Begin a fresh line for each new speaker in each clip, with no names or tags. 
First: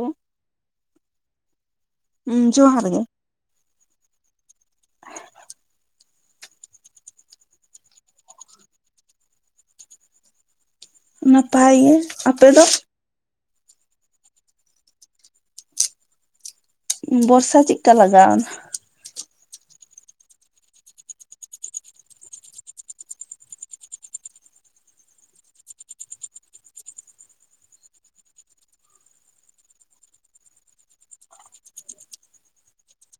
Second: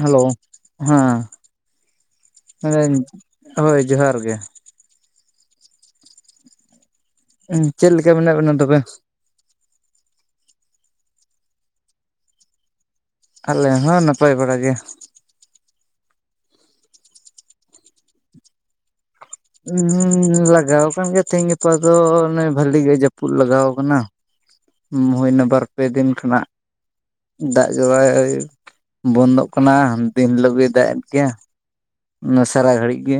Hello ᱦᱮᱸ
ᱦᱩᱸ ᱡᱚᱦᱟᱨ
ᱢᱮᱱᱟᱹᱧ
ᱜᱮ
ᱦᱳᱭ ᱡᱚᱦᱟᱨ ᱜᱮ᱾
[unintelligible]
ᱪᱮᱫ ᱞᱮᱠᱟ ᱢᱮᱱᱟᱜ ᱵᱮᱱᱟ ᱛᱚᱵᱮ?
ᱱᱟᱯᱷᱟᱭ ᱜᱮ᱾ ᱟᱯᱮ ᱫᱚ?
ᱟᱞᱮ ᱦᱚᱸ ᱱᱟᱯᱟᱭ ᱵᱟᱲᱟ ᱜᱮ᱾
ᱵᱚᱨᱥᱟ ᱪᱮᱠᱟ ᱞᱟᱜᱟᱣᱱᱟ?
ᱩᱸᱻ ᱞᱟᱜᱟᱣ ᱟᱠᱟᱱ ᱜᱮᱭᱟ ᱛᱮᱦᱤᱧ ᱜᱟᱯᱟ ᱫᱚ ᱚᱱᱮ ᱵᱷᱟᱹᱞᱤ ᱜᱮ ᱡᱟᱹᱯᱩᱫ ᱞᱟᱜᱟᱣ ᱠᱟᱱᱟ᱾ ᱢᱩᱭᱱᱟ ᱵᱟᱨ ᱯᱮ ᱫᱤᱱ ᱠᱷᱚᱱᱟᱜ᱾ ᱫᱟᱜ ᱡᱚᱨᱟᱭ ᱵᱚᱱᱫᱚᱜ ᱠᱟᱱᱟ, ᱫᱤᱱ ᱦᱤᱞᱳᱜ ᱜᱮᱭ ᱫᱟᱜ ᱮᱫ ᱜᱮᱭᱟ᱾ ᱚᱱᱟ ᱱᱟᱥᱟᱨᱟ ᱜᱷᱟᱹᱲᱟᱡ ᱜᱮ᱾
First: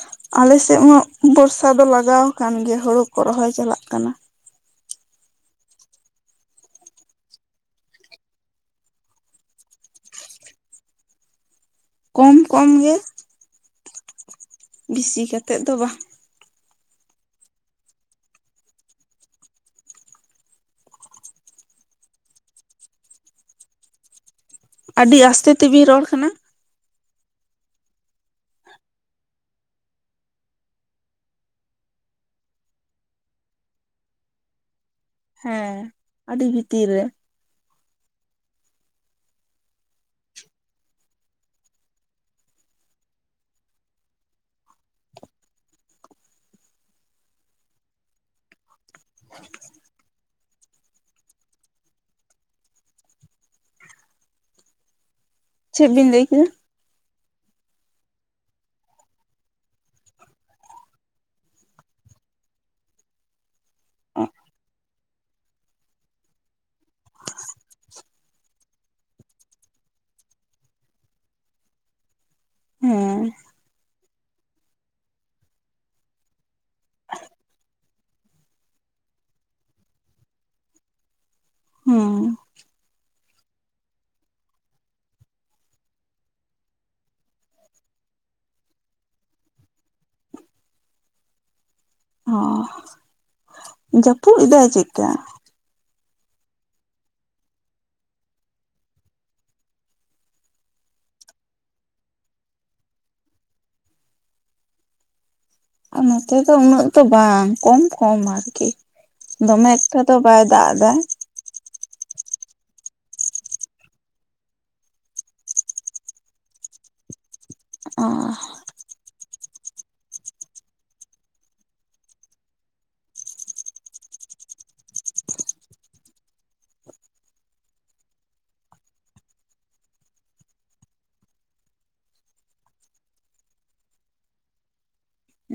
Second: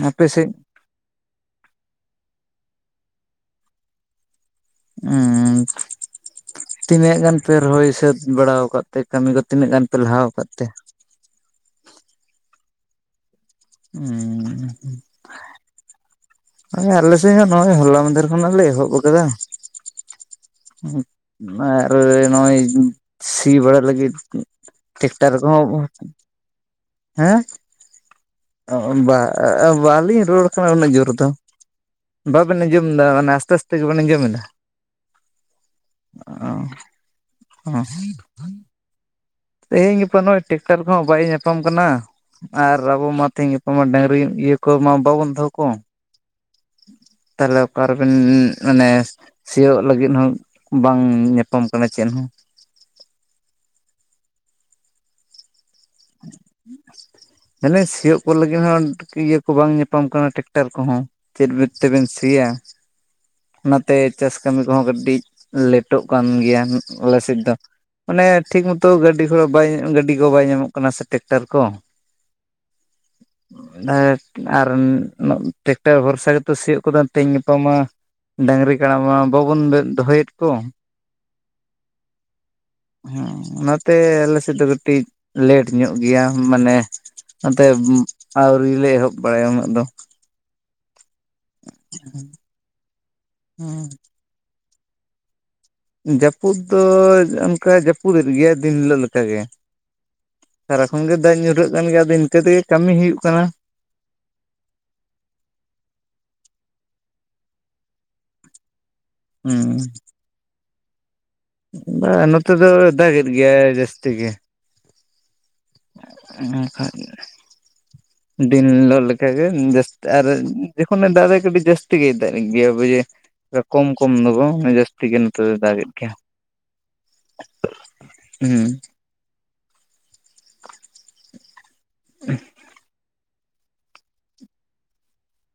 ᱵᱷᱟᱠᱚ [inaudible]
ᱟᱞᱮᱥᱮᱫ ᱢᱟ ᱵᱚᱨᱥᱟ ᱫᱚ ᱞᱟᱜᱟᱣ ᱟᱠᱟᱱ ᱜᱮᱭᱟ ᱦᱳᱲᱳ ᱠᱚ ᱨᱚᱦᱚᱭ ᱪᱟᱞᱟᱜ ᱠᱟᱱᱟ᱾
ᱩᱸ ᱻ ᱛᱤᱱᱟᱹᱜ ᱜᱟᱱ ᱯᱮ ᱨᱚᱦᱚᱭ ᱥᱟᱹᱛ ᱵᱟᱲᱟ ᱟᱠᱟᱫ ᱛᱮ ᱠᱟᱹᱢᱤ ᱠᱚ ᱛᱤᱱᱟᱹᱜ ᱜᱟᱱ ᱯᱮ ᱞᱟᱦᱟᱣ ᱟᱠᱟᱫ ᱛᱮ?
ᱠᱚᱢ ᱠᱚᱢ ᱜᱮ᱾
ᱩᱸᱻ
ᱵᱤᱥᱤ ᱠᱟᱛᱮᱫ ᱫᱚ ᱵᱟᱝ᱾
ᱦᱳᱭ ᱟᱞᱮ ᱥᱮ ᱦᱚᱸ ᱱᱚᱜᱼᱚᱭ ᱦᱚᱞᱟ ᱢᱟᱫᱷᱮᱨ ᱠᱷᱚᱱᱟᱜ ᱞᱮ ᱮᱦᱚᱵ ᱟᱠᱟᱫᱟ᱾ ᱟᱨ ᱱᱚᱜᱼᱚᱭ ᱥᱤ ᱵᱟᱲᱟ ᱞᱟᱹᱜᱤᱫ
ᱟᱹᱰᱤ
ᱴᱮᱠᱴᱟᱨ ᱠᱚ
ᱟᱥᱛᱮ
ᱦᱚᱸ
ᱛᱮᱵᱤᱱ ᱨᱚᱲ ᱠᱟᱱᱟ
ᱦᱮᱸ ᱰᱟᱸᱻ ᱵᱟᱞᱤᱧ ᱨᱩᱣᱟᱹᱲ ᱠᱟᱱᱟ ᱩᱱᱟᱹᱜ ᱡᱳᱨ ᱫᱚ᱾ ᱵᱟᱵᱮᱱ ᱟᱸᱡᱚᱢᱮᱫᱟ ᱢᱟᱱᱮ ᱟᱥᱛᱮ ᱟᱥᱛᱮ ᱜᱮᱵᱮᱱ ᱟᱸᱡᱚᱢᱮᱫᱟ?
ᱦᱮᱸ ᱟᱹᱰᱤ ᱵᱷᱤᱛᱤᱨ ᱨᱮ᱾
ᱦᱟᱥ ᱛᱮᱦᱮᱧ ᱜᱟᱯᱟ ᱫᱚ ᱱᱚᱜᱼᱚᱭ ᱴᱮᱠᱴᱟᱨ ᱠᱚᱦᱚᱸ ᱵᱟᱭ ᱧᱟᱯᱟᱢ ᱠᱟᱱᱟ᱾ ᱟᱨ ᱟᱵᱚ ᱢᱟ ᱛᱮᱦᱤᱧ ᱜᱟᱯᱟ ᱢᱟ ᱰᱟᱹᱝᱨᱤ ᱤᱭᱟᱹ ᱠᱚᱢᱟ ᱵᱟᱵᱚᱱ ᱫᱚᱦᱚ ᱠᱚ᱾ ᱛᱟᱞᱦᱮ ᱚᱠᱟᱨᱮᱵᱮᱱ ᱢᱟᱱᱮ ᱥᱤᱭᱳᱜ ᱞᱟᱹᱜᱤᱫ ᱦᱚ, ᱸ ᱵᱟᱝ ᱧᱟᱯᱟᱢ ᱠᱟᱱᱟ ᱪᱮᱫ ᱦᱚᱸ᱾
ᱪᱮᱫ ᱵᱤᱱ ᱞᱮᱭ ᱠᱮᱫᱟ᱾
[unintelligible] ᱥᱤᱭᱳᱜ ᱠᱚ ᱞᱟᱹᱜᱤᱫ ᱦᱚᱸ ᱤᱭᱟᱹ ᱠᱚ ᱵᱟᱝ ᱧᱟᱯᱟᱢ ᱠᱟᱱᱟ ᱴᱮᱠᱴᱟᱨ ᱠᱚᱦᱚᱸ ᱪᱮᱫ ᱵᱮᱱ ᱛᱮᱵᱮᱱ ᱥᱤᱭᱟ᱾ ᱱᱟᱛᱮ ᱪᱟᱥ ᱠᱟᱹᱢᱤ ᱠᱚᱦᱚᱸ ᱠᱟᱹᱴᱤᱡ ᱞᱮᱴᱚᱜ ᱠᱟᱱ ᱜᱮᱭᱟ ᱟᱞᱮ ᱥᱮᱫ ᱫᱚ᱾ ᱢᱟᱱᱮ ᱴᱷᱤᱠ ᱢᱚᱛᱚ ᱜᱟᱹᱰᱤ ᱜᱷᱚᱲᱟ ᱵᱟᱭ ᱜᱟᱹᱰᱤ ᱠᱚ ᱵᱟᱭ ᱧᱟᱢᱚᱜ ᱠᱟᱱᱟ ᱥᱮ ᱴᱮᱠᱴᱟᱨ ᱠᱚ।
ᱦᱮᱸ
[unintelligible] ᱟᱨ ᱟᱨ ᱴᱮᱠᱴᱟᱨ ᱵᱷᱚᱨᱥᱟ ᱜᱮᱛᱚ ᱥᱤᱭᱳᱜ ᱠᱟᱫᱚ ᱛᱮᱦᱮᱧ ᱜᱟᱯᱟ ᱢᱟᱼ ᱰᱟᱹᱝᱨᱤ ᱠᱟᱲᱟ ᱢᱟ ᱵᱟᱵᱚᱱ ᱫᱚᱦᱚᱭᱮᱫ ᱠᱚ᱾
ᱦᱮᱸ
ᱦᱮᱸ ᱚᱱᱟᱛᱮ ᱟᱞᱮᱥᱮᱫ ᱫᱚ ᱠᱟᱹᱴᱤᱡᱼ ᱞᱮᱴ ᱧᱚᱜ ᱜᱮᱭᱟ ᱢᱟᱱᱮ, ᱱᱚᱛᱮ ᱟᱹᱣᱨᱤ ᱞᱮ ᱮᱦᱚᱵ ᱵᱟᱲᱟᱭᱟ ᱩᱱᱟᱹᱜ ᱫᱚ᱾
ᱚ ᱡᱟᱹᱯᱩᱫ ᱫᱟᱭ ᱪᱮᱫᱠᱟ?
ᱡᱟᱹᱯᱩᱫ ᱫᱚ ᱚᱱᱠᱟ ᱡᱟᱹᱯᱩᱫᱮᱫ ᱜᱮᱭᱟ ᱫᱤᱱ ᱦᱤᱞᱳᱜ ᱞᱮᱠᱟ ᱜᱮ᱾ ᱥᱟᱨᱟᱠᱷᱚᱱ ᱜᱮ ᱫᱟᱜ ᱧᱩᱨᱦᱟᱹᱜ ᱠᱟᱱ ᱜᱮᱭᱟ ᱟᱫᱚ ᱤᱱᱠᱟᱹ ᱛᱮᱜᱮ ᱠᱟᱹᱢᱤ ᱦᱩᱭᱩᱜ ᱠᱟᱱᱟ᱾
ᱟᱨ ᱱᱚᱛᱮ ᱫᱚ ᱩᱱᱟᱹᱜ ᱫᱚ ᱵᱟᱝ ᱠᱚᱢ ᱠᱚᱢ ᱟᱨᱠᱤ ᱫᱚᱢᱮ
ᱦᱩᱸ
ᱮᱠᱴᱟᱼ ᱛᱚ ᱵᱟᱭ ᱫᱟᱜ ᱮᱫᱟ᱾
ᱵᱟᱝ ᱱᱚᱛᱮ ᱫᱚ ᱫᱟᱜᱮᱫ ᱜᱮᱭᱟᱭ ᱡᱟᱹᱥᱛᱤ ᱜᱮ᱾ [inaudible] ᱫᱤᱱ ᱦᱤᱞᱳᱜ ᱞᱮ ᱠᱟ ᱜᱮ ᱡᱟᱹᱥ ᱟᱨ ᱡᱚᱠᱷᱚᱱᱮ ᱫᱟᱜᱟᱭ ᱠᱟᱹᱴᱤᱡ ᱡᱟᱹᱥᱛᱤ ᱜᱮᱭᱟᱭ ᱫᱟᱜ ᱜᱮᱭᱟ ᱵᱩᱡᱷᱟᱹᱣ᱾ ᱠᱚᱢ ᱠᱚᱢ ᱫᱚ ᱵᱟᱝ ᱡᱟᱹᱥᱛᱤ ᱜᱮ ᱱᱚᱛᱮᱭ ᱫᱟᱜᱮᱜ ᱜᱮᱭᱟ᱾ ᱦᱩᱸ᱾ [inaudible]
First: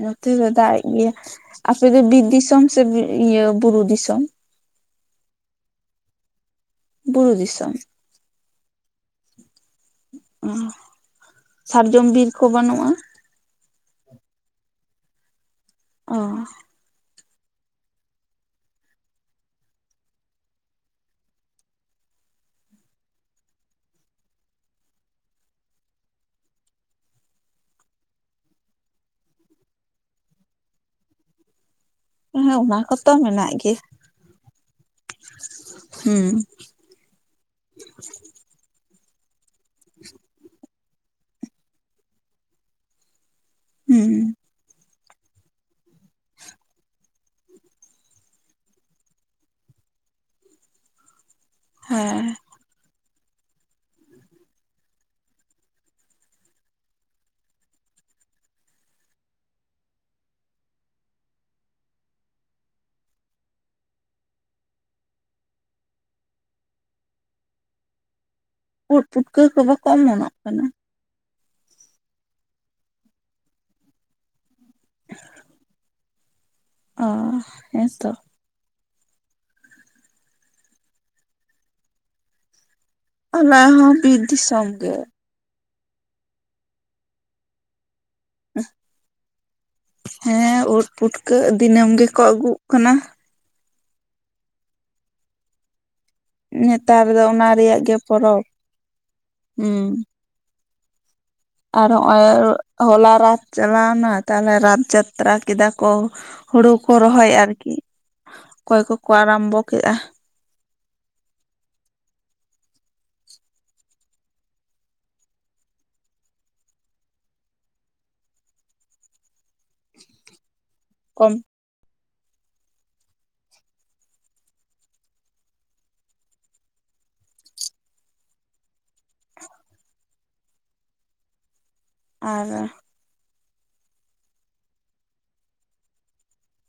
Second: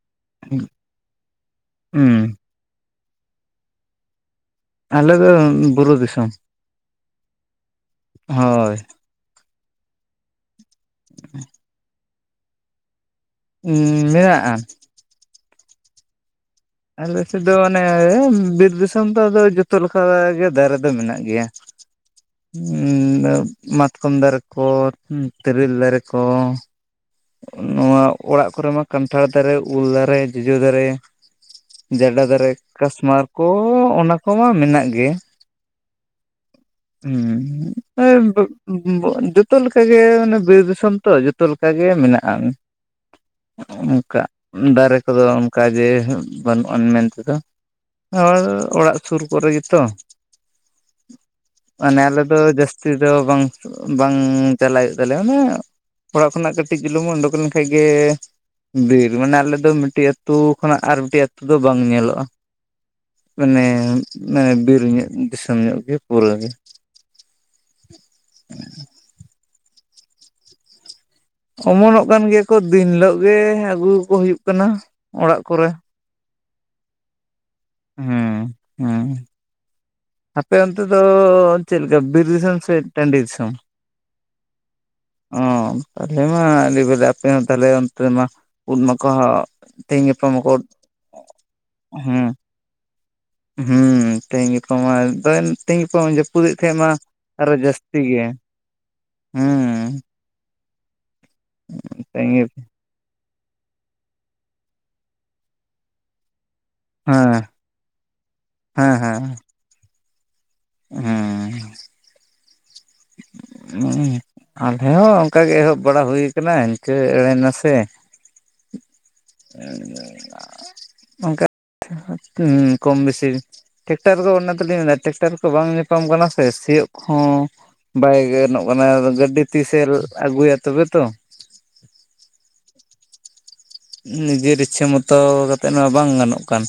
ᱱᱚᱛᱮ ᱫᱚ ᱫᱟᱜᱮᱜ ᱜᱮᱭᱟ᱾ ᱟᱯᱮ ᱫᱚ
ᱦᱩᱸ
ᱵᱤᱨ ᱫᱤᱥᱚᱢ ᱥᱮ ᱵᱤᱨ ᱤᱭᱟᱹ ᱵᱩᱨᱩ ᱫᱤᱥᱚᱢ?
ᱟᱞᱮ ᱫᱚ ᱵᱩᱨᱩ ᱫᱤᱥᱚᱢ᱾
ᱵᱩᱨᱩ ᱫᱤᱥᱚᱢ ᱾
ᱦᱳᱭ᱾
ᱚ ᱥᱟᱨᱡᱚᱢ ᱵᱤᱨ ᱠᱚ ᱵᱟᱹᱱᱩᱜ-ᱟ?
ᱩᱸᱻ ᱢᱮᱱᱟᱜ-ᱟ᱾
ᱚ
ᱟᱞᱮ ᱥᱮᱫ ᱫᱚ ᱚᱱᱮ ᱵᱤᱨ ᱫᱤᱥᱚᱢ ᱛᱚ ᱟᱫᱚ ᱡᱚᱛᱚ ᱞᱮᱠᱟ ᱜᱮ ᱫᱟᱨᱮ ᱫᱚ ᱢᱮᱱᱟᱜ ᱜᱮᱭᱟ᱾ [inaudible] ᱢᱟᱛᱠᱚᱢ ᱫᱟᱨᱮ ᱠᱚ ᱛᱮᱨᱮᱞ ᱫᱟᱨᱮ ᱠᱚ᱾ ᱱᱚᱣᱟ ᱚᱲᱟᱜ ᱠᱚᱨᱮ ᱢᱟ ᱠᱟᱱᱴᱷᱟᱲ ᱫᱟᱨᱮ, ᱩᱞ ᱫᱟᱨᱮ, ᱡᱚᱡᱚ ᱫᱟᱨᱮ᱾ ᱡᱟᱰᱟ
ᱦᱮᱸ
ᱫᱟᱨᱮ,
ᱚᱱᱟ ᱠᱚᱛᱚ
ᱠᱟᱥᱢᱟᱨ ᱠᱚ
ᱢᱮᱱᱟᱜ ᱜᱮ
ᱚᱱᱟ ᱠᱚᱢᱟ ᱢᱮᱱᱟᱜ ᱜᱮ᱾
ᱦᱩᱸ᱾
ᱦᱩᱸ ᱳᱭ ᱡᱚᱛᱚ ᱞᱮᱠᱟ ᱜᱮ ᱚᱱᱮ ᱵᱤᱨ ᱫᱤᱥᱚᱢ ᱛᱚ ᱡᱚᱛᱚ ᱞᱮᱠᱟ ᱜᱮ ᱢᱮᱱᱟᱜ-ᱟᱱ
ᱦᱩᱸ
ᱚᱱᱠᱟ ᱫᱟᱨᱮ᱾ ᱠᱚᱫᱚ ᱚᱱᱠᱟ ᱜᱮ ᱵᱟᱹᱱᱩᱜ-ᱟᱱ ᱢᱮᱱ ᱛᱮᱫᱚ᱾ ᱟᱨ ᱚᱲᱟᱜ ᱥᱩᱨ ᱠᱚᱨᱮ ᱜᱮᱛᱚ᱾ ᱢᱟᱱᱮ ᱟᱞᱮ
ᱦᱮᱸ
ᱫᱚ ᱡᱟᱹᱥ ᱛᱤ ᱫᱚ ᱵᱟᱝ ᱵᱟᱝ ᱪᱟᱞᱟᱣ ᱦᱳᱭᱳᱜ ᱛᱟᱞᱮᱭᱟ, ᱢᱟᱱᱮ ᱚᱲᱟᱜ ᱠᱷᱚᱱᱟᱜ ᱠᱟᱹ ᱴᱤᱡ ᱪᱩᱞᱩᱝ ᱳᱰᱳᱠ ᱞᱮᱠᱷᱟᱡ ᱜᱮ᱾ ᱵᱤᱨ ᱢᱟᱱᱮ ᱟᱞᱮ ᱫᱚ ᱢᱤᱫᱴᱤᱡ ᱟᱹᱛᱩ ᱠᱷᱚᱱᱟᱜ ᱟᱨ ᱢᱤᱫᱴᱤᱡ ᱟᱹᱛᱩ ᱫᱚ ᱵᱟᱝ ᱧᱮᱞᱚᱜ-ᱟ᱾ ᱢᱟᱱᱮ ᱢᱟᱱᱮ ᱵᱤᱨ ᱧᱚᱜ ᱫᱤᱥᱚᱢ ᱧᱚᱜ ᱜᱮ ᱯᱩᱨᱟᱹ ᱜᱮ᱾ [inaudible]
ᱩᱫ ᱯᱩᱴᱠᱟᱹ ᱠᱚ ᱵᱟᱠᱚ ᱚᱢᱚᱱᱚᱜ ᱠᱟᱱᱟ?
ᱚᱢᱚᱱᱚᱜ ᱠᱟᱱ ᱜᱮᱭᱟ ᱠᱚ ᱫᱤᱱ ᱦᱤᱞᱳᱜ ᱜᱮ ᱟᱹᱜᱩ ᱠᱚ ᱦᱩᱭᱩᱜ ᱠᱟᱱᱟ ᱚᱲᱟᱜ ᱠᱚᱨᱮ᱾
ᱚ ᱦᱮᱸ ᱛᱚ᱾
ᱦᱩᱸ ᱟᱯᱮ ᱚᱱᱛᱮ ᱫᱚ ᱪᱮᱫ ᱞᱮᱠᱟ ᱵᱤᱨ ᱫᱤᱥᱚᱢ ᱥᱮᱫ
ᱟᱞᱮ ᱦᱚᱸ ᱵᱤᱨ ᱫᱤᱥᱚᱢ ᱜᱮ᱾
ᱚ ᱛᱟᱞᱦᱮ ᱢᱟ ᱟᱹᱰᱤ ᱵᱷᱟᱞᱮ ᱟᱯᱮ ᱦᱚᱸ ᱛᱟᱦᱞᱮ ᱚᱱᱛᱮ ᱢᱟ ᱩᱫ ᱢᱟᱠᱚ ᱛᱮᱦᱮᱧ ᱜᱟᱯᱟ ᱢᱟᱠᱚ
ᱦᱮᱸ ᱳᱫ ᱯᱩᱴᱠᱟᱹ ᱫᱤᱱᱟᱹᱢ ᱜᱮᱠᱚ ᱟᱹᱜᱩᱜ ᱠᱟᱱᱟ᱾
ᱦᱩᱸ ᱛᱤᱦᱤᱧ ᱜᱟᱯᱟ ᱢᱟ ᱫᱚ ᱛᱤᱦᱤᱧ ᱜᱟᱯ ᱡᱟᱹᱯᱩᱫ ᱮᱜ ᱛᱟᱦᱮᱸᱫ ᱢᱟ
ᱱᱮᱛᱟᱨ ᱫᱚ ᱚᱱᱟ
ᱟᱨᱚ
ᱨᱮᱭᱟᱜ
ᱡᱟᱹᱥᱛᱤ ᱜᱮ
ᱯᱚᱨᱚᱵᱽ
ᱦᱩᱸ᱾
ᱟᱨ ᱦᱚᱸᱜ-ᱚᱭ
ᱛᱮᱦᱮᱧ ᱦᱮᱸ
ᱦᱚᱞᱟ ᱨᱟᱛ ᱪᱟᱞᱟᱣᱱᱟ ᱛᱟᱞᱦᱮ ᱨᱟᱛ ᱡᱟᱛᱨᱟ ᱠᱮᱫᱟ ᱠᱚ ᱦᱩᱲᱩ ᱠᱚ ᱨᱚᱦᱚᱭ ᱟᱨᱠᱤ ᱚᱠᱚᱭ
ᱦᱮᱸ
ᱠᱚᱠᱚ ᱟᱨᱟᱢᱵᱚ ᱠᱮᱜ-ᱟ᱾
ᱦᱩᱸ᱾ ᱦᱩᱸ ᱟᱞᱮ ᱦᱚᱸ ᱚᱱᱠᱟ ᱜᱮ ᱮᱦᱚᱵ ᱵᱟᱲᱟ ᱦᱩᱭ ᱠᱟᱱᱟ ᱤᱱᱠᱟᱹ ᱮᱲᱮ ᱱᱟᱥᱮ᱾
ᱠᱚᱢ
ᱚᱱᱠᱟ ᱠᱚᱢ ᱵᱮᱥᱤ᱾ ᱴᱮᱠᱴᱟᱨ ᱠᱚ ᱚᱱᱟ ᱛᱮᱞᱤᱧ ᱢᱮᱱᱫᱟ ᱴᱮᱠᱴᱟᱨ ᱠᱚ ᱵᱟᱝ ᱧᱟᱯᱟᱢ ᱠᱟᱱᱟ ᱥᱮ ᱥᱤᱭᱳᱜ ᱠᱚ ᱦᱚᱸ᱾ ᱵᱟᱭ ᱜᱟᱱᱚᱜ ᱠᱟᱱᱟ ᱟᱫᱚ ᱜᱟᱹᱰᱤ ᱛᱤᱥᱮ ᱟᱹᱜᱩᱭᱟ ᱛᱚᱵᱮ ᱛᱚ᱾
ᱟᱨ
ᱱᱤᱡᱮᱨ ᱤᱪᱪᱷᱟᱹ ᱢᱚᱛᱚ ᱠᱟᱛᱮᱜ ᱢᱟ ᱵᱟᱝ ᱜᱟᱱᱚᱜ ᱠᱟᱱ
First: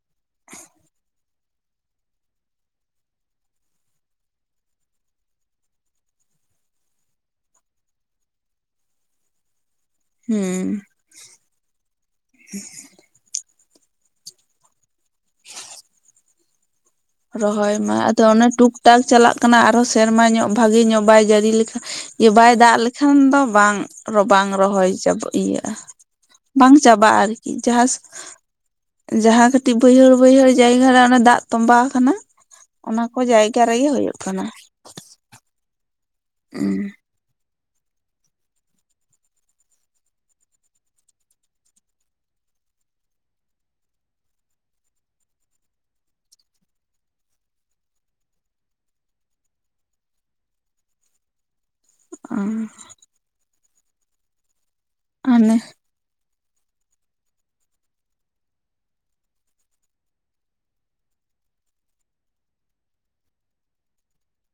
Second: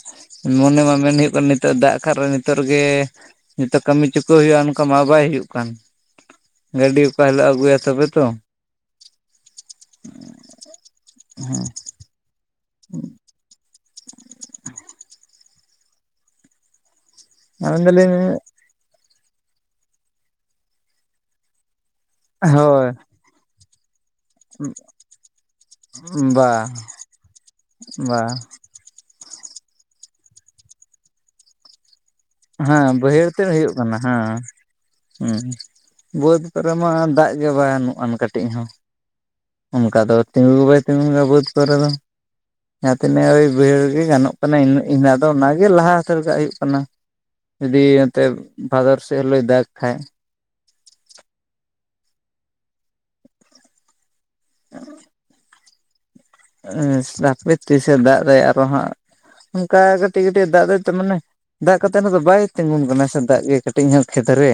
ᱢᱚᱱᱮ ᱢᱟ ᱢᱮᱱ ᱦᱩᱭᱩᱜ ᱠᱟᱱ ᱤᱛᱚ ᱱᱤᱛᱚᱜ ᱫᱟᱜ ᱠᱷᱟᱨ ᱱᱤᱛᱚᱜ ᱨᱮᱜᱮ ᱱᱤᱛᱚᱜ ᱠᱟᱹᱢᱤ ᱪᱩᱠᱟᱹᱣ ᱦᱩᱭᱩᱜᱼᱟ᱾ ᱚᱱᱠᱟ ᱢᱟ ᱵᱟᱭ ᱦᱩᱭᱩᱜ ᱠᱟᱱ᱾ ᱜᱟᱹᱰᱤ ᱚᱠᱟ ᱦᱤᱞᱳᱜ ᱮ ᱟᱹᱜᱩᱭᱟ ᱛᱚᱵᱮ ᱛᱚ᱾
ᱦᱩᱸ᱾
[unintelligible]
ᱨᱚᱦᱚᱭ ᱢᱟ
ᱢᱮᱱᱫᱟᱞᱤᱧ
ᱟᱫᱚ ᱚᱱᱮ ᱴᱩᱠ ᱴᱟᱠ ᱪᱟᱞᱟᱜ ᱠᱟᱱᱟ ᱟᱨᱦᱚᱸ ᱥᱮᱨᱢᱟ ᱧᱚᱸᱜ ᱵᱷᱟᱜᱤ ᱧᱚᱸᱜ ᱵᱟᱭ ᱡᱟᱹᱲᱤ ᱞᱮᱠᱷᱟᱡ ᱤᱭᱟᱹ ᱵᱟᱭ ᱫᱟᱜ
ᱦᱳᱭ
ᱞᱮᱠᱷᱟᱱ ᱫᱚ ᱵᱟᱝ ᱨᱚ ᱵᱟᱝ ᱨᱚᱦᱚᱭ ᱪᱟᱵ ᱤᱭᱟᱹᱜᱼᱟ,
ᱵᱟ
ᱵᱟᱝ ᱪᱟᱵᱟᱜᱼᱟ ᱟᱨᱠᱤ ᱡᱟᱦᱟᱸ
ᱵᱟ
ᱡᱟᱦᱟᱸ ᱠᱟᱹᱴᱤᱡ ᱵᱟᱹᱭᱦᱟᱹᱲ ᱵᱟᱹᱭᱦᱟᱹᱲ ᱡᱟᱭᱜᱟ ᱨᱮ ᱚᱱᱮ ᱫᱟᱜ ᱛᱚᱢᱵᱟᱣ ᱠᱟᱱᱟ᱾
ᱦᱮᱸ ᱵᱟᱹᱭᱦᱟᱹᱲ ᱛᱮᱫ ᱦᱩᱭᱩᱜ ᱠᱟᱱᱟ, ᱦᱮᱸ ᱦᱩᱸ ᱵᱟᱹᱫᱽ ᱨᱮᱢᱟ ᱫᱟᱜ ᱜᱮ ᱵᱟᱱᱩᱜᱼᱟᱱ ᱠᱟᱹᱴᱤᱡ ᱦᱚᱸ᱾ ᱚᱱᱠᱟ ᱫᱚ ᱛᱤᱸᱜᱩ ᱜᱮ ᱵᱟᱭ ᱛᱤᱸᱜᱩᱭᱟ ᱵᱟᱹᱫᱽ ᱠᱚᱨᱮ ᱫᱚ᱾ ᱡᱟᱦᱟᱸ ᱛᱤᱱᱟᱹᱜ ᱳᱭ ᱵᱟᱹᱭᱦᱟᱹᱲ ᱜᱮ ᱜᱟᱱᱚᱜ ᱠᱟᱱᱟ, ᱤᱱ ᱤᱱᱟ ᱫᱚ ᱚᱱᱟᱜᱮ ᱞᱟᱦᱟᱛᱟᱹᱨ ᱦᱩᱭᱩᱜ ᱠᱟᱱᱟ᱾ ᱡᱩᱫᱤ ᱮᱚᱱᱚᱛᱮᱫ ᱵᱷᱟᱫᱚᱨ ᱥᱮᱫ ᱦᱚᱞᱮᱭ ᱫᱟᱜᱽ ᱠᱷᱟᱡ᱾
ᱚᱸ᱾ ᱟᱱᱮ
ᱮᱸᱥ ᱦᱟᱯᱮ ᱛᱤᱥᱮ ᱫᱟᱜ ᱫᱟᱭ ᱟᱨᱚ ᱦᱟᱸᱜ ᱚᱱᱠᱟ ᱠᱟᱹᱴᱤᱡ ᱠᱟᱹᱴᱤᱡ ᱫᱟᱜ ᱫᱟᱭ ᱛᱚ ᱢᱟᱱᱮ ᱫᱟᱜ ᱠᱟᱛᱮᱱ ᱦᱚᱸᱛᱚ ᱵᱟᱭ ᱛᱤᱸᱜᱩᱱ ᱠᱟᱱᱟ ᱥᱮ ᱫᱟᱜ ᱜᱮ ᱠᱟᱹᱴᱤᱡ ᱧᱚᱸᱜ ᱠᱷᱮᱛ ᱨᱮ᱾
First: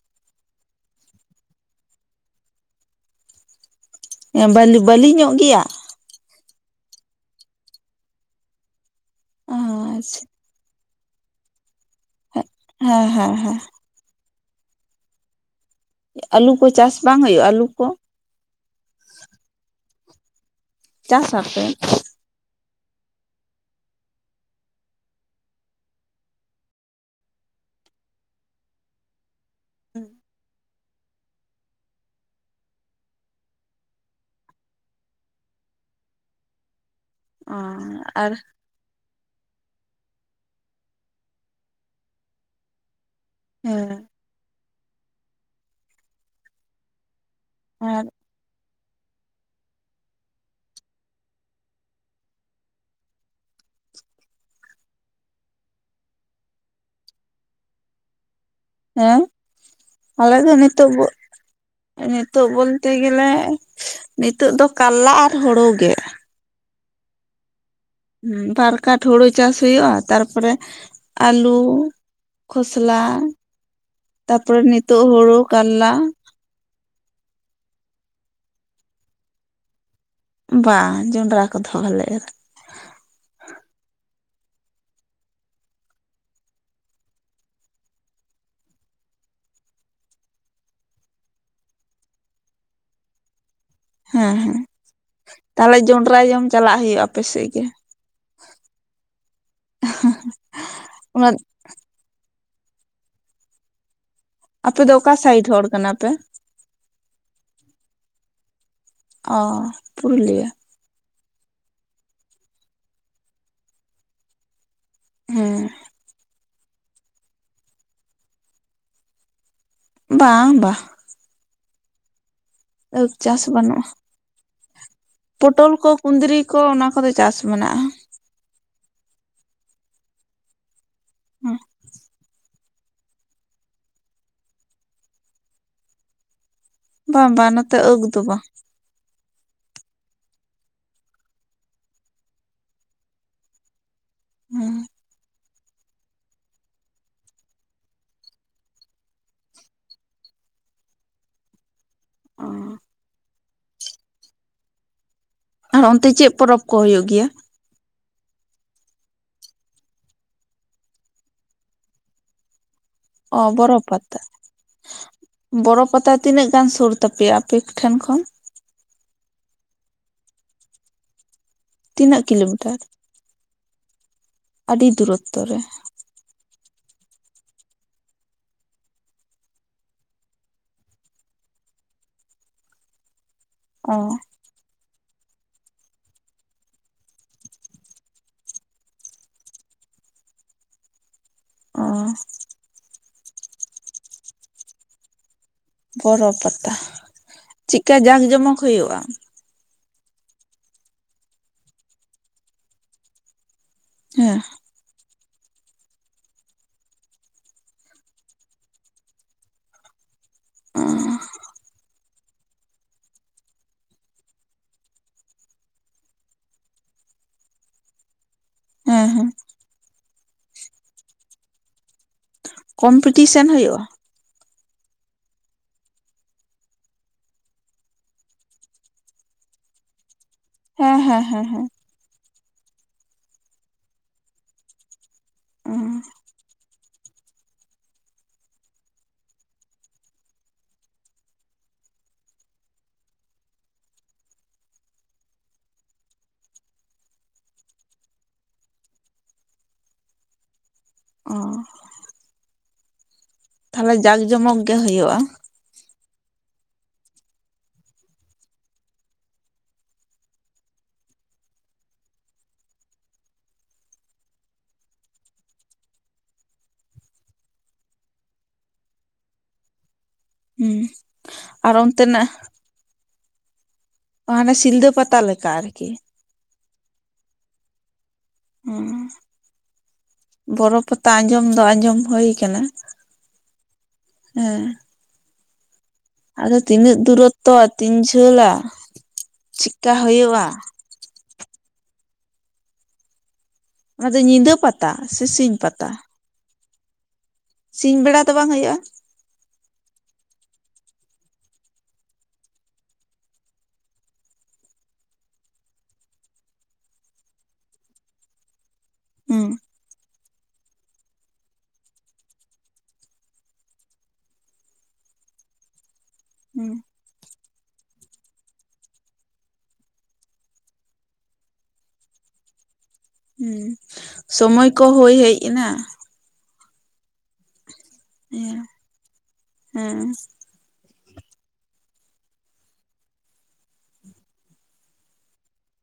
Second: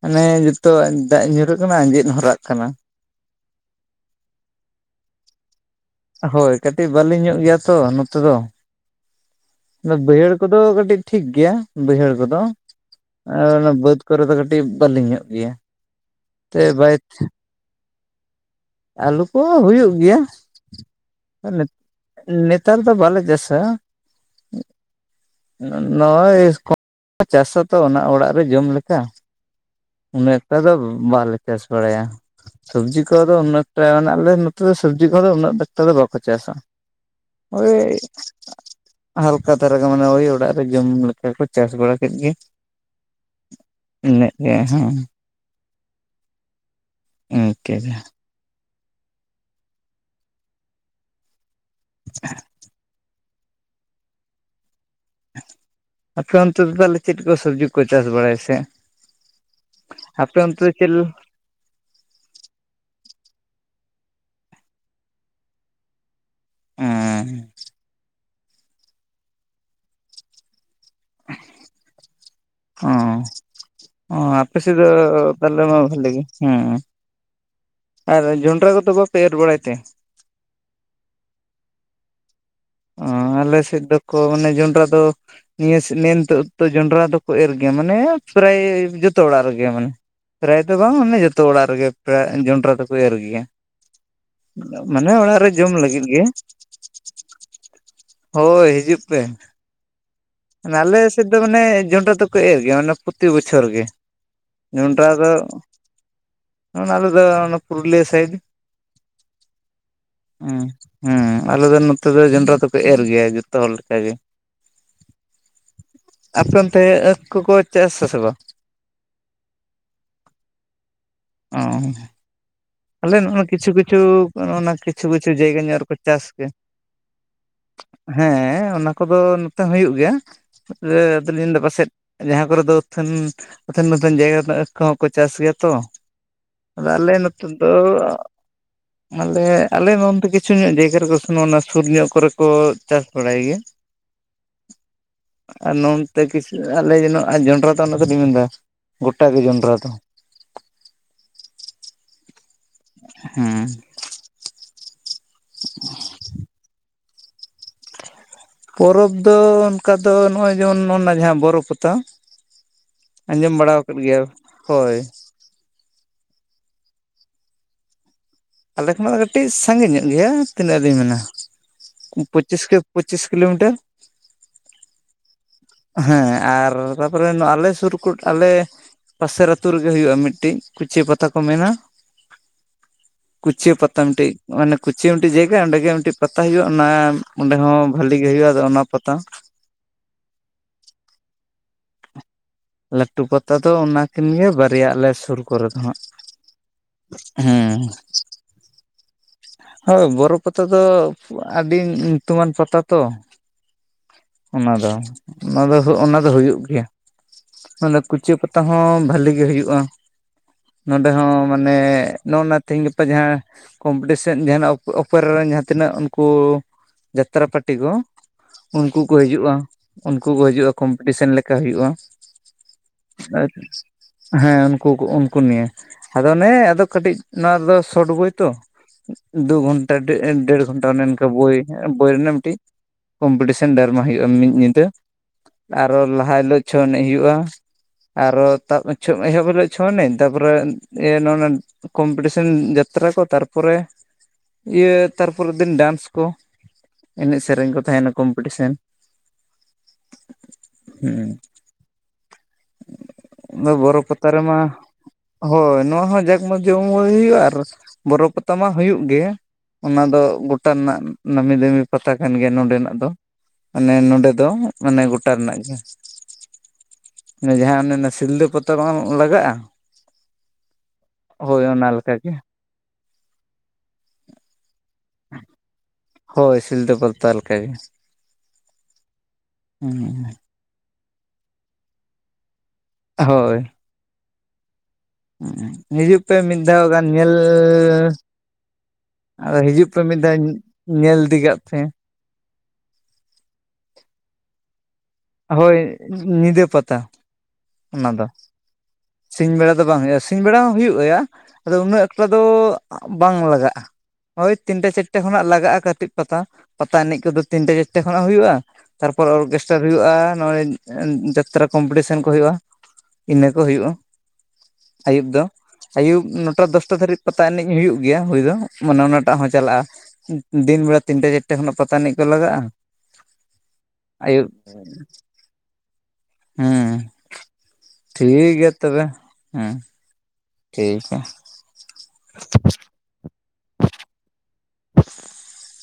ᱢᱟᱱᱮ ᱱᱤᱛᱚᱜ ᱫᱟᱜ ᱧᱩᱨᱩᱜ ᱠᱟᱱᱟ ᱟᱸᱡᱮᱫ ᱦᱚᱨᱟᱜ ᱠᱟᱱᱟ᱾
ᱮᱸ ᱵᱟᱹᱞᱤ ᱵᱟᱹᱞᱤ ᱧᱚᱸᱜ ᱜᱮᱭᱟ?
ᱦᱳᱭ ᱠᱟᱹᱴᱤᱡ ᱵᱟᱹᱞᱤ ᱧᱚᱸᱜ ᱜᱮᱭᱟ ᱛᱚ ᱱᱚᱛᱮ ᱫᱚ,
ᱟᱪᱪᱷᱟ
ᱵᱟᱹᱭᱦᱟᱹᱲ ᱠᱚᱫᱚ ᱠᱟᱹᱴᱤᱡ ᱴᱷᱤᱠ ᱜᱮᱭᱟ ᱵᱟᱹᱭᱦᱟᱹᱲ ᱠᱚᱫᱚ
ᱦᱮᱸ ᱦᱮᱸ
ᱟᱨ
ᱦᱮᱸ
ᱚᱱᱟ ᱵᱟᱹᱫᱽ ᱠᱚᱨᱮ ᱫᱚ ᱠᱟᱹᱴᱤᱡ ᱵᱟᱹᱞᱤ ᱧᱚᱸᱜ ᱜᱮᱭᱟ᱾
ᱟᱹᱞᱩ
ᱛᱮ
ᱠᱚ ᱪᱟᱥ
ᱵᱟᱭ
ᱵᱟᱝ ᱦᱩᱭᱩᱜᱼᱟ ᱟᱹᱞᱩ ᱠᱚ?
ᱟᱹᱞᱩ ᱠᱚᱦᱚ ᱦᱩᱭᱩᱜ ᱜᱮᱭᱟ᱾
ᱪᱟᱥ ᱟᱯᱮ?
ᱱᱮᱛᱟᱨ ᱫᱚ ᱵᱟᱞᱮ ᱪᱟᱥᱟ ᱩᱸᱜ ᱱᱚᱜᱼᱚᱭ [unintelligible] ᱪᱟᱥᱟᱛᱚ ᱚᱱᱟ ᱚᱲᱟᱜ ᱨᱮ ᱡᱚᱢ ᱞᱮᱠᱟ᱾ ᱩᱱᱟᱹᱜ ᱮᱠᱴᱟ ᱫᱚ ᱵᱟᱞᱮ ᱪᱟᱥ ᱵᱟᱲᱟᱭᱟ᱾ ᱥᱚᱵᱽᱡᱤ ᱠᱚᱫᱚ ᱩᱱ ᱮᱠᱴᱟᱱ ᱟᱞᱮ ᱱᱚᱛᱮ ᱫᱚ ᱥᱚᱵᱽᱡᱤ ᱠᱚᱫᱚ ᱩᱱᱟᱹᱜ ᱮᱠᱴᱟ ᱫᱚ ᱰᱟᱠᱚ ᱪᱟᱥᱟ᱾
ᱚ
ᱳᱭ
ᱟᱨ
ᱦᱟᱞᱠᱟ ᱫᱷᱟᱨᱟ ᱜᱮ ᱢᱟᱱᱮ ᱳᱭ ᱚᱲᱟᱜ ᱨᱮ ᱡᱚᱢ ᱞᱮᱠᱟ ᱠᱚ ᱪᱟᱥ ᱵᱟᱲᱟ ᱠᱮᱫ ᱜᱮ᱾
ᱦᱮᱸ᱾
ᱢᱮᱱᱟᱜ ᱜᱮᱭᱟ ᱦᱩᱸ, ᱤᱱᱠᱟᱹ ᱜᱮ᱾
ᱟᱨ
[unintelligible] ᱟᱯᱮ ᱚᱱᱛᱮ ᱫᱚ ᱛᱟᱦᱚᱞᱮ ᱪᱮᱫ ᱠᱚ ᱥᱚᱵᱽᱡᱤ ᱠᱚ ᱪᱟᱥ ᱵᱟᱲᱟᱭᱟ ᱥᱮ?
ᱦᱮᱸ, ᱟᱞᱮ
ᱟᱯᱮ
ᱫᱚ
ᱚᱱᱛᱮ
ᱱᱤᱛᱚᱜ
ᱪᱮᱫ
ᱵᱚ ᱱᱤᱛᱚᱜ ᱵᱳᱞᱛᱮ ᱜᱮᱞᱮ ᱱᱤᱛᱚᱜ ᱫᱚ ᱠᱟᱞᱞᱟ ᱟᱨ ᱦᱩᱲᱩ ᱜᱮ᱾
ᱚᱸ᱾
ᱦᱩᱸ ᱵᱟᱨ ᱠᱟᱴ ᱦᱩᱲᱩ ᱪᱟᱥ ᱦᱩᱭᱩᱜᱼᱟ᱾ ᱛᱟᱨᱯᱚᱨᱮ ᱟᱹᱞᱩᱼᱼᱼ
ᱚ
ᱠᱷᱚᱥᱞᱟ,
ᱚ
ᱛᱟᱯᱚᱨᱮ ᱱᱤᱛᱚᱜ ᱦᱳᱲᱳ, ᱠᱟᱞᱞᱟ᱾
ᱦᱩᱸ ᱟᱨ ᱡᱚᱱᱰᱨᱟ ᱠᱚᱫᱚ ᱵᱟᱯᱮ ᱮᱨ ᱵᱟᱲᱟᱭ ᱛᱮ᱾
ᱵᱟ ᱡᱚᱸᱰᱨᱟ ᱠᱚᱫᱚ ᱵᱟᱞᱮ ᱮᱨ ᱼᱟ ᱾
ᱚᱻ ᱟᱞᱮ ᱥᱮᱫ ᱫᱚᱠᱚ ᱢᱟᱱᱮ ᱡᱚᱱᱰᱨᱟ ᱫᱚᱼᱼ ᱱᱤᱭᱟᱹ ᱱᱮᱱᱛᱳᱜ ᱫᱚ ᱡᱚᱸᱰᱨᱟ ᱫᱚᱠᱚ ᱮᱨ ᱜᱮᱭᱟ ᱢᱟᱱᱮ ᱯᱨᱟᱭ ᱡᱚᱛᱚ ᱚᱲᱟᱜ ᱨᱮᱜᱮ ᱢᱟᱱᱮ᱾ ᱯᱨᱟᱭ ᱫᱚ ᱵᱟᱝ ᱚᱱᱮ ᱡᱚᱛᱚ ᱚᱲᱟᱜ ᱨᱮᱜᱮ ᱯᱮ ᱡᱚᱸᱰᱨᱟ ᱫᱚᱠᱚ ᱮᱨ ᱜᱮᱭᱟ᱾
ᱦᱮᱸ ᱦᱮᱸ
ᱢᱟᱱᱮ ᱚᱲᱟᱜ ᱨᱮ ᱡᱚᱢ
ᱛᱟᱦᱚᱞᱮ
ᱞᱟᱹᱜᱤᱫ
ᱡᱚᱸᱰᱨᱟ
ᱜᱮ
ᱡᱚᱢ ᱪᱟᱞᱟᱜ ᱦᱩᱭᱩᱜᱼᱟ ᱟᱯᱮᱥᱮᱫ ᱜᱮ ᱾
ᱦᱳᱭ ᱦᱤᱡᱩᱜ ᱯᱮ, ᱟᱞᱮ ᱥᱮᱫ
ᱚᱱᱟ
ᱫᱚ ᱢᱟᱱᱮ ᱡᱚᱸᱱᱰᱟ ᱫᱚ ᱠᱚ ᱮᱨ ᱜᱮᱭᱟ ᱢᱟᱱᱮ ᱯᱨᱚᱛᱤ ᱵᱚᱪᱷᱚᱨ ᱜᱮ᱾
ᱟᱯᱮ
ᱡᱚᱸᱰᱨᱟ
ᱚᱠᱟ
ᱫᱚ
ᱥᱟᱭᱤᱰ ᱦᱚᱲ ᱠᱟᱱᱟ ᱯᱮ
ᱚᱱᱟ ᱟᱞᱮᱫᱚ ᱚᱱᱟ ᱯᱩᱨᱩᱞᱤᱭᱟᱹ ᱥᱟᱭᱤᱰ
ᱚ ᱯᱩᱨᱩᱞᱤᱭᱟᱹ,
ᱦᱮᱸ ᱟᱞᱮ ᱫᱚ ᱱᱚᱛᱮ ᱫᱚ ᱡᱚᱱᱰᱨᱟ ᱫᱚᱠᱚ ᱮᱨ ᱜᱮᱭᱟ ᱡᱚᱛᱚ ᱦᱚᱲ ᱞᱮᱠᱟ ᱜᱮ᱾
ᱦᱮᱸ,
ᱟᱯᱮ ᱚᱱᱛᱮᱸ ᱟᱠᱷ ᱠᱚᱠᱚ ᱪᱟᱥ ᱟᱥᱮ ᱵᱟᱝ?
ᱵᱟᱝ ᱵᱟᱝ᱾
ᱚ ᱟᱞᱮ
ᱪᱟᱥ
ᱱᱚᱜ-ᱚᱭ ᱠᱤᱪᱷᱩ
ᱵᱟᱹᱱᱩᱜᱼᱟ
ᱠᱤᱪᱷᱩ ᱚᱱᱟ ᱠᱤᱪᱷᱩ ᱠᱤᱪᱷᱩ ᱡᱟᱭᱜᱟ
ᱯᱚᱴᱚᱞ
ᱧᱚᱜ
ᱠᱚ
ᱨᱮᱠᱚ ᱪᱟᱥ
ᱠᱩᱸᱫᱽᱨᱤ
ᱜᱮᱭᱟ᱾
ᱠᱚ ᱚᱱᱟ ᱠᱚᱫᱚ ᱪᱟᱥ ᱢᱮᱱᱟᱜᱼᱟ
ᱦᱮᱸ ᱚᱱᱟ ᱠᱚᱫᱚ ᱱᱚᱛᱮ ᱦᱩᱭᱩᱜ ᱜᱮᱭᱟ, ᱟᱫᱚ ᱞᱤᱧ ᱫᱟ ᱯᱟᱥᱮᱫ ᱡᱟᱦᱟᱸ ᱠᱚᱨᱮ ᱫᱚ ᱚᱛᱷᱟᱹᱱ, ᱚᱛᱷᱟᱹᱱ ᱚᱛᱷᱟᱹᱱ ᱡᱟᱭᱜᱟ ᱨᱮᱱᱟᱜ ᱟᱹᱠ ᱠᱚᱦᱚᱸᱠᱚ ᱪᱟᱥ ᱜᱮᱭᱟ, ᱛᱚ ᱟᱫᱚ ᱟᱞᱮ ᱱᱚ
ᱵᱟᱝ
ᱛᱮ
ᱵᱟᱝ
ᱫᱚ
ᱱᱚᱛᱮ ᱟᱹᱠ ᱫᱚ ᱵᱟᱝ
ᱟᱞᱮ ᱟᱞᱮ ᱱᱚᱱᱛᱮ ᱠᱤᱪᱷᱩ ᱧᱚᱜ ᱡᱟᱭᱜᱟ ᱨᱮᱠᱚ ᱥᱚᱜ-ᱱᱟ ᱥᱩᱨ ᱧᱚᱜ ᱠᱚᱨᱮ ᱠᱚ ᱪᱟᱥ ᱵᱟᱲᱟᱭ ᱜᱮᱭᱟ᱾
ᱦᱮᱸ
ᱟᱨ ᱱᱚ ᱛᱮ ᱠᱤᱥ ᱟᱞᱮ ᱡᱮᱱᱚ ᱡᱚᱸᱰᱨᱟ ᱫᱚ ᱚᱱᱟ ᱫᱚᱞᱤᱧ ᱢᱮᱱᱫᱟ ᱜᱚᱴᱟᱜᱮ ᱡᱚᱸᱰᱨᱟ ᱫᱚ
ᱚ
ᱦᱩᱸ,
ᱟᱨ ᱚᱱᱛᱮ ᱪᱮᱫ ᱯᱚᱨᱚᱵᱽ ᱠᱚ ᱦᱳᱭᱳᱜ ᱜᱮᱭᱟ?
ᱯᱚᱨᱚᱵᱽ ᱫᱚ ᱚᱱᱠᱟ ᱫᱚ ᱱᱚᱜᱼᱚᱭ ᱡᱮᱢᱚᱱ ᱱᱚᱜ ᱱᱟ ᱡᱟᱦᱟᱸ ᱵᱚᱨᱚ ᱯᱟᱛᱟ᱾
ᱚ
ᱟᱸᱡᱚᱢ ᱵᱟᱲᱟ
ᱵᱚᱨᱚ
ᱟᱠᱟᱫ ᱜᱮᱭᱟ
ᱯᱟᱛᱟ
ᱦᱳᱭ,
ᱵᱚᱨᱚ ᱯᱟᱛᱟ ᱛᱤᱱᱟᱹᱜ ᱜᱟᱱ ᱥᱳᱨ ᱛᱟᱯᱮᱭᱟ ᱟᱯᱮᱴᱷᱮᱱ ᱠᱷᱚᱱ᱾
ᱟᱞᱮ ᱠᱷᱚᱱᱟᱜ ᱫᱚ ᱠᱟᱹᱴᱤᱡ ᱥᱟᱺᱜᱤᱧ ᱧᱚᱜ ᱜᱮᱭᱟ ᱛᱤᱱᱟᱹᱜ ᱞᱤᱧ ᱢᱮᱱᱟ
ᱛᱤᱱᱟᱹᱜ
ᱯᱚᱸᱪᱤᱥ ᱠᱮ
ᱠᱤᱞᱳᱢᱤᱴᱟᱨ?
ᱯᱚᱸᱪᱤᱥ ᱠᱤᱞᱳᱢᱤᱴᱟᱨ
ᱟᱹᱰᱤ ᱫᱩᱨᱚᱛᱚ ᱨᱮ᱾
ᱦᱮᱸ ᱟᱨ ᱛᱟᱯᱚᱨᱮ ᱱᱚᱣᱟ ᱟᱞᱮ ᱥᱩᱨ ᱠᱚ ᱟᱞᱮ ᱯᱟᱥᱮᱨ ᱟᱹᱛᱩ ᱨᱮᱜᱮ ᱦᱩᱭᱩᱜᱼᱟ ᱢᱤᱫᱴᱤᱱ ᱠᱩᱪᱟᱭᱟᱹ ᱯᱟᱛᱟ ᱠᱚ ᱢᱮᱱᱟ᱾ ᱠᱩᱪᱤᱭᱟᱹ
ᱚ
ᱯᱟᱛᱟ ᱢᱤᱴᱤᱡ᱾ ᱚᱱᱮ ᱠᱩᱪᱤᱭᱟᱹ ᱢᱤᱫᱴᱮᱡ ᱡᱟᱭᱜᱟ ᱚᱸᱰᱮ ᱜᱮ ᱢᱤᱫᱴᱤᱡ ᱯᱟᱛᱟ ᱦᱳᱭᱳᱜᱼᱟ ᱚᱱᱟ ᱚᱸᱰᱮ ᱦᱚᱸ ᱵᱷᱟᱞᱤ ᱜᱮ ᱦᱳᱭᱳᱜᱼᱟ ᱟᱫᱚ ᱚᱱᱟ ᱯᱟᱛᱟ
ᱚ,
ᱞᱟᱹᱴᱩ ᱯᱟᱛᱟ ᱫᱚ ᱚᱱᱟᱠᱤᱱ ᱜᱮ ᱵᱟᱨᱭᱟ ᱟᱞᱮ ᱥᱩᱨ ᱠᱚᱨᱮ ᱫᱚ ᱦᱟᱸᱜ
ᱵᱚᱨᱚ ᱯᱟᱛᱟ
ᱦᱮᱸ
ᱪᱮᱫᱠᱟ ᱡᱟᱠ ᱡᱚᱢᱚᱠ ᱦᱳᱭᱳᱜᱼᱟ?
ᱦᱳᱭ ᱵᱚᱨᱚ ᱯᱟᱛᱟ ᱫᱚ ᱟᱹᱰᱤ ᱧᱩᱛᱩᱢᱟᱱ ᱯᱟᱛᱟ ᱛᱚ᱾
ᱦᱮᱸ
ᱚᱱᱟ ᱫᱚ ᱚᱱᱟ ᱫᱚ ᱚᱱᱟ ᱫᱚ ᱦᱳᱭᱳᱜ ᱜᱮᱭᱟ᱾ ᱢᱟᱱᱮ ᱠᱩᱪᱤᱭᱟᱹ ᱯᱟᱛᱟ ᱦᱚᱸ ᱵᱷᱟᱞᱤ ᱜᱮ ᱦᱩᱭᱩᱜᱼᱟ᱾
ᱚ
ᱱᱚᱰᱮ ᱦᱚᱸ ᱢᱟᱱᱮ ᱱᱚᱜ-ᱱᱟ ᱛᱮᱦᱤᱧ ᱜᱟᱯᱟ ᱡᱟᱦᱟᱸ ᱠᱚᱢᱯᱤᱴᱤᱥᱮᱱ ᱥᱮᱫ ᱡᱟᱦᱟᱸᱱᱟᱜ ᱚᱯᱮᱨᱟ ᱨᱮᱱ ᱡᱟᱦᱟᱸ ᱛᱤᱱᱟᱹᱜ ᱩᱱᱠᱩ ᱡᱟᱛᱨᱟ ᱯᱟᱴᱤ ᱠᱚ, ᱩᱱᱠᱩ
ᱦᱮᱸ
ᱠᱚ
ᱦᱮᱸ
ᱦᱤᱡᱩᱜᱼᱟ ᱩᱱᱠᱩ ᱠᱚ ᱦᱤᱡᱩᱜᱼᱟ ᱠᱚᱢᱯᱤᱴᱤᱥᱮᱱ ᱞᱮᱠᱟ ᱦᱩᱭᱩᱜᱼᱟ᱾
ᱠᱚᱢᱯᱤᱴᱤᱥᱮᱱ
ᱟᱨ
ᱦᱩᱭᱩᱜᱼᱟ
ᱦᱮᱸ ᱩᱱᱠᱩ ᱩᱱᱠᱩ ᱱᱤᱭᱮ ᱟᱫᱚ ᱚᱱᱮ ᱟᱫᱚ ᱠᱟᱹᱴᱤᱡ ᱱᱚᱣᱟ ᱨᱮᱫᱚ ᱥᱚᱴ ᱵᱳᱭ ᱛᱚ, ᱫᱩ ᱜᱷᱚᱱᱴᱟ ᱰᱮᱲ ᱜᱷᱚᱱᱴᱟ
ᱦᱮᱸ
ᱚᱱᱮ
ᱦᱮᱸ
ᱚᱱᱠᱟ
ᱦᱮᱸ
ᱵᱳᱭ
ᱦᱮᱸ
ᱵᱳᱭ ᱨᱮᱱᱟᱜ ᱢᱤᱫᱴᱤᱡ ᱠᱚᱢᱯᱤᱴᱤᱥᱮᱱ ᱰᱮᱨᱢᱟ ᱦᱩᱭᱩᱜᱼᱟ ᱢᱤᱫ ᱧᱤᱫᱟᱹ ᱟᱨᱚ ᱞᱟᱦᱟ ᱦᱤᱞᱳᱜ ᱪᱷᱳ ᱮᱱᱮᱡ ᱦᱩᱭᱩᱜᱼᱟ᱾ ᱟᱨᱚ ᱛᱟ ᱪᱷᱳ ᱮᱦᱚᱵ ᱨᱮ ᱪᱷᱳ ᱮᱱᱮᱡ ᱛᱟᱯᱚᱨᱮ ᱛᱟᱨᱯᱚᱨᱮ ᱤᱭᱟᱹ ᱱᱚᱜ-ᱱᱟ ᱠᱚᱢᱯᱤᱴᱤᱥᱮᱱ ᱡᱟᱛᱨᱟ ᱠᱚ ᱛᱟᱨᱯᱚᱨᱮ ᱤᱭᱟᱹ ᱛᱟᱨᱯᱚᱨᱮᱨ ᱫᱤᱱ ᱰᱮᱱᱥ ᱠᱚ ᱾ ᱮᱱᱮᱡ ᱥᱮᱨᱮᱧ ᱠᱚ ᱛᱟᱦᱮᱸᱱᱟ ᱠᱚᱢᱯᱤᱴᱤᱥᱮᱱ ᱾ ᱦᱮᱸ
ᱚ
᱾ ᱟᱫᱚ
ᱛᱟᱦᱚᱞᱮ
ᱵᱚᱨᱚ
ᱡᱟᱸᱠ
ᱯᱟᱛᱟ ᱨᱮᱢᱟ
ᱡᱚᱢᱚᱠ ᱜᱮ ᱦᱩᱭᱩᱜᱼᱟ
ᱦᱳᱭ ᱱᱚᱣᱟ ᱦᱚᱸ ᱡᱟᱠ ᱢᱟ ᱡᱚᱢᱚᱠ ᱦᱩᱭᱩᱜᱼᱟ ᱟᱨ ᱵᱚᱨᱚ ᱯᱟᱛᱟ ᱢᱟ ᱦᱩᱭᱩᱜ ᱜᱮ ᱚᱱᱟ ᱫᱚ ᱜᱚᱴᱟ ᱨᱮᱱᱟᱜ ᱱᱟᱢᱤ ᱫᱟᱹᱢᱤ ᱯᱟᱛᱟ ᱠᱟᱱ ᱜᱮᱭᱟ ᱱᱚᱰᱮᱱᱟᱜ ᱫᱚ ᱾ ᱢᱟᱱᱮ ᱱᱚᱸᱰᱮ ᱫᱚ ᱢᱟᱱᱮ ᱜᱚᱴᱟ ᱨᱮᱱᱟᱜ ᱜᱮ ᱾ ᱡᱟᱦᱟᱸ ᱚᱱᱮ ᱚᱱᱟ ᱥᱤᱞᱫᱟᱹ ᱯᱟᱛᱟ ᱵᱟᱝ ᱞᱟᱜᱟᱜᱼᱟ
ᱦᱩᱸ
ᱦᱳᱭ
ᱟᱨ
ᱚᱱᱟ ᱞᱮᱠᱟ
ᱚᱱᱛᱮᱱᱟᱜ
ᱜᱮ ᱾
ᱢᱟᱱᱮ ᱥᱤᱞᱫᱟᱹ ᱯᱟᱛᱟ ᱞᱮᱠᱟ ᱟᱨᱠᱤ ᱾
ᱦᱳᱭ ᱥᱤᱞᱫᱟᱹ ᱯᱟᱛᱟ ᱞᱮᱠᱟ ᱜᱮ ᱦᱮᱸ ᱾
ᱵᱚᱨᱚ ᱯᱟᱛᱟ ᱟᱸᱡᱚᱢ ᱫᱚ ᱟᱸᱡᱚᱢ ᱦᱩᱭ ᱠᱟᱱᱟ ᱾
ᱦᱳᱭ ᱾
ᱦᱮᱸ ᱾
ᱦᱤᱡᱩᱜ ᱯᱮ ᱢᱤᱫ ᱫᱷᱟᱣ ᱜᱟᱱ ᱧᱮᱞ ᱾
ᱫᱩᱨᱚᱛᱛᱚ [inaudible]
ᱟᱫᱚ ᱦᱤᱡᱩᱜ
ᱪᱮᱫᱠᱟ
ᱯᱮ ᱢᱤᱫ ᱫᱷᱟᱣ
ᱦᱩᱭᱩᱜᱼᱟ
ᱧᱮᱞ ᱤᱫᱤ ᱠᱟᱜ ᱯᱮ ᱾
ᱚᱱᱟ ᱫᱚ ᱧᱤᱫᱟᱹ ᱯᱟ ᱛᱟ ᱥᱮ ᱥᱤ
ᱦᱳᱭ ᱧᱤᱫᱟᱹ ᱯᱟᱛᱟ ᱾
ᱥᱤᱧ ᱵᱮᱲᱟ ᱫᱚ ᱵᱟᱝ ᱦᱩᱭᱩᱜᱼᱟ?
ᱥᱤᱧ ᱵᱮᱲᱟ ᱫᱚ ᱵᱟᱝ ᱦᱩᱭᱩᱜᱼᱟ ᱾ ᱥᱤᱧ ᱵᱮᱲᱟ ᱦᱚᱸ ᱦᱩᱭᱩᱜ-ᱟ ᱟᱫᱚ ᱩᱱᱟᱹᱜ ᱮᱠᱴᱟ ᱫᱚ ᱵᱟᱝ ᱞᱟᱜᱟᱜᱼᱟ ᱾ ᱳᱭ ᱛᱤᱱᱴᱟ ᱪᱟᱨᱴᱟ ᱠᱷᱚᱱᱟᱜ ᱞᱟᱜᱟᱜᱼᱟ ᱠᱟᱹᱴᱤᱡ ᱯᱟᱛᱟ, ᱯᱟᱛᱟ ᱮᱱᱮᱡ ᱠᱚᱫᱚ ᱛᱤᱱᱴᱟ ᱪᱟᱨᱴᱟ ᱠᱷᱚᱱᱟᱜ ᱦᱩᱭᱩᱜᱼᱟ ᱛᱟᱨᱯᱚᱨ
ᱦᱩᱸ
ᱚᱨᱜᱮᱥ ᱴᱟᱨ ᱦᱩᱭᱩᱜᱼᱟ, ᱱᱚᱜᱼᱲᱮ ᱡᱟᱛᱨᱟ ᱠᱚᱢᱯᱤᱴᱤᱥᱮᱱ ᱠᱚ ᱦᱩᱭᱩᱜᱼᱟ ᱤᱱᱟᱹ ᱠᱚ ᱦᱩᱭᱩᱜᱼᱟ ᱾ ᱟᱹᱭᱩᱵ ᱫᱚ ᱟᱹᱭᱩᱵ ᱱᱚᱴᱟ
ᱦᱩᱸ
ᱫᱚᱥᱴᱟ ᱫᱷᱟᱹᱨᱤᱡ ᱯᱟᱛᱟ ᱮᱱᱮᱡ ᱦᱩᱭᱩᱜ ᱜᱮᱭᱟ ᱦᱩᱭ ᱫᱚ ᱢᱟᱱᱮ ᱚᱱᱟᱴᱟᱜ ᱦᱚᱸ ᱪᱟᱞᱟᱜᱼᱟ ᱾ ᱫᱤᱱ ᱵᱮᱲᱟ ᱛᱤᱱᱴᱟ ᱪᱟᱨᱴᱟ ᱠᱷᱚᱱᱟᱜ ᱯᱟᱛᱟ ᱮᱱᱮᱡ ᱠᱚ ᱞᱟᱜᱟᱜᱼᱟ ᱾
ᱦᱩᱸ ᱥᱚᱢᱚᱭ ᱠᱚ ᱦᱩᱭ ᱦᱮᱡ ᱮᱱᱟ ᱾
ᱦᱮᱸ ᱴᱷᱤᱠ
ᱦᱮᱸ
ᱜᱮᱭᱟ ᱛᱚᱵᱮ ᱦᱮᱸ ᱴᱷᱤᱠ ᱜᱮᱭᱟ ᱾ [unintelligible] [unintelligible]